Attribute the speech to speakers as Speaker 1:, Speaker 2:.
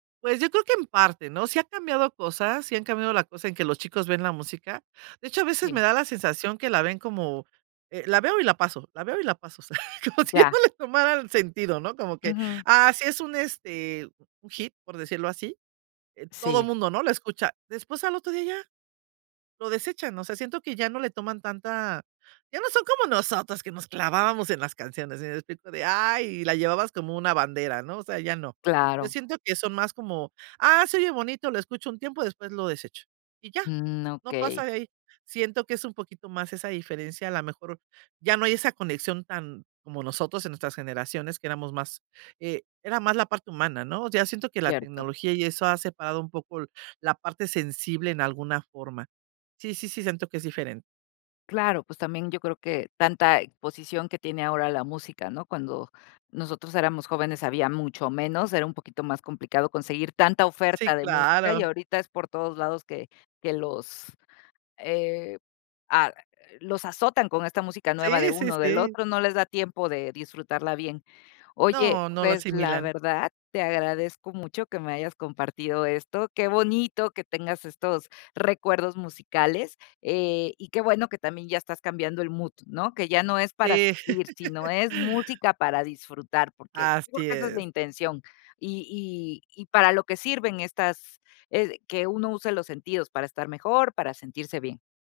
Speaker 1: Pues, yo creo que en parte, ¿no? Sí ha cambiado cosas, sí han cambiado la cosa en que los chicos ven la música. De hecho, a veces,
Speaker 2: Si.
Speaker 1: me da la sensación que la ven como: "Eh, la veo y la paso, la veo y la paso". O sea, como
Speaker 2: Mm,
Speaker 1: si ya
Speaker 2: ya.
Speaker 1: no le tomara el sentido, ¿no? Como que,
Speaker 2: Ujú.
Speaker 1: ah, sí es un, este, un hit, por decirlo así, eh, todo el
Speaker 2: Si.
Speaker 1: mundo, ¿no?, lo escucha. Después, al otro día, ya lo desechan, o sea, siento que ya no le toman tanta ya no son como nosotros, que nos clavábamos en las canciones, ¿sí me explico?, de, ay, la llevabas como una bandera, ¿no? O sea, ya no. Yo
Speaker 2: Claro.
Speaker 1: siento que son más como: "Ah, se oye bonito, lo escucho un tiempo, después lo desecho", y ya,
Speaker 2: Mm,
Speaker 1: no pasa
Speaker 2: okey.
Speaker 1: de ahí. Siento que es un poquito más esa diferencia, a la mejor, ya no hay esa conexión tan como nosotros en nuestras generaciones, que éramos más, eh, era más la parte humana, ¿no? O sea, siento que la
Speaker 2: Cierto.
Speaker 1: tecnología y eso ha separado un poco la parte sensible en alguna forma. Sí, sí, sí, siento que es diferente.
Speaker 2: Claro, pues, también yo creo que tanta exposición que tiene ahora la música, ¿no? Cuando nosotros éramos jóvenes, había mucho menos, era un poquito más complicado conseguir tanta
Speaker 1: Sí,
Speaker 2: oferta de música y
Speaker 1: claro.
Speaker 2: ahorita es por todos lados que que que los, eh, ah, los azotan con esta música nueva de
Speaker 1: Sí, sí,
Speaker 2: uno del
Speaker 1: sí.
Speaker 2: otro, no les da tiempo de disfrutarla bien. Oye,
Speaker 1: No, no la
Speaker 2: pues, la
Speaker 1: asimilan.
Speaker 2: verdad, te agradezco mucho que me hayas compartido esto. Qué bonito que tengas estos recuerdos musicales, eh, y qué bueno que también ya estás cambiando el mood, ¿no? Que ya no es para
Speaker 1: Sí.
Speaker 2: sufrir, sino es música para disfrutar, porque, creo
Speaker 1: Así
Speaker 2: que esa es la
Speaker 1: es.
Speaker 2: intención, y y y para lo que sirven estas eh, que uno use los sentidos para estar mejor, para sentirse bien.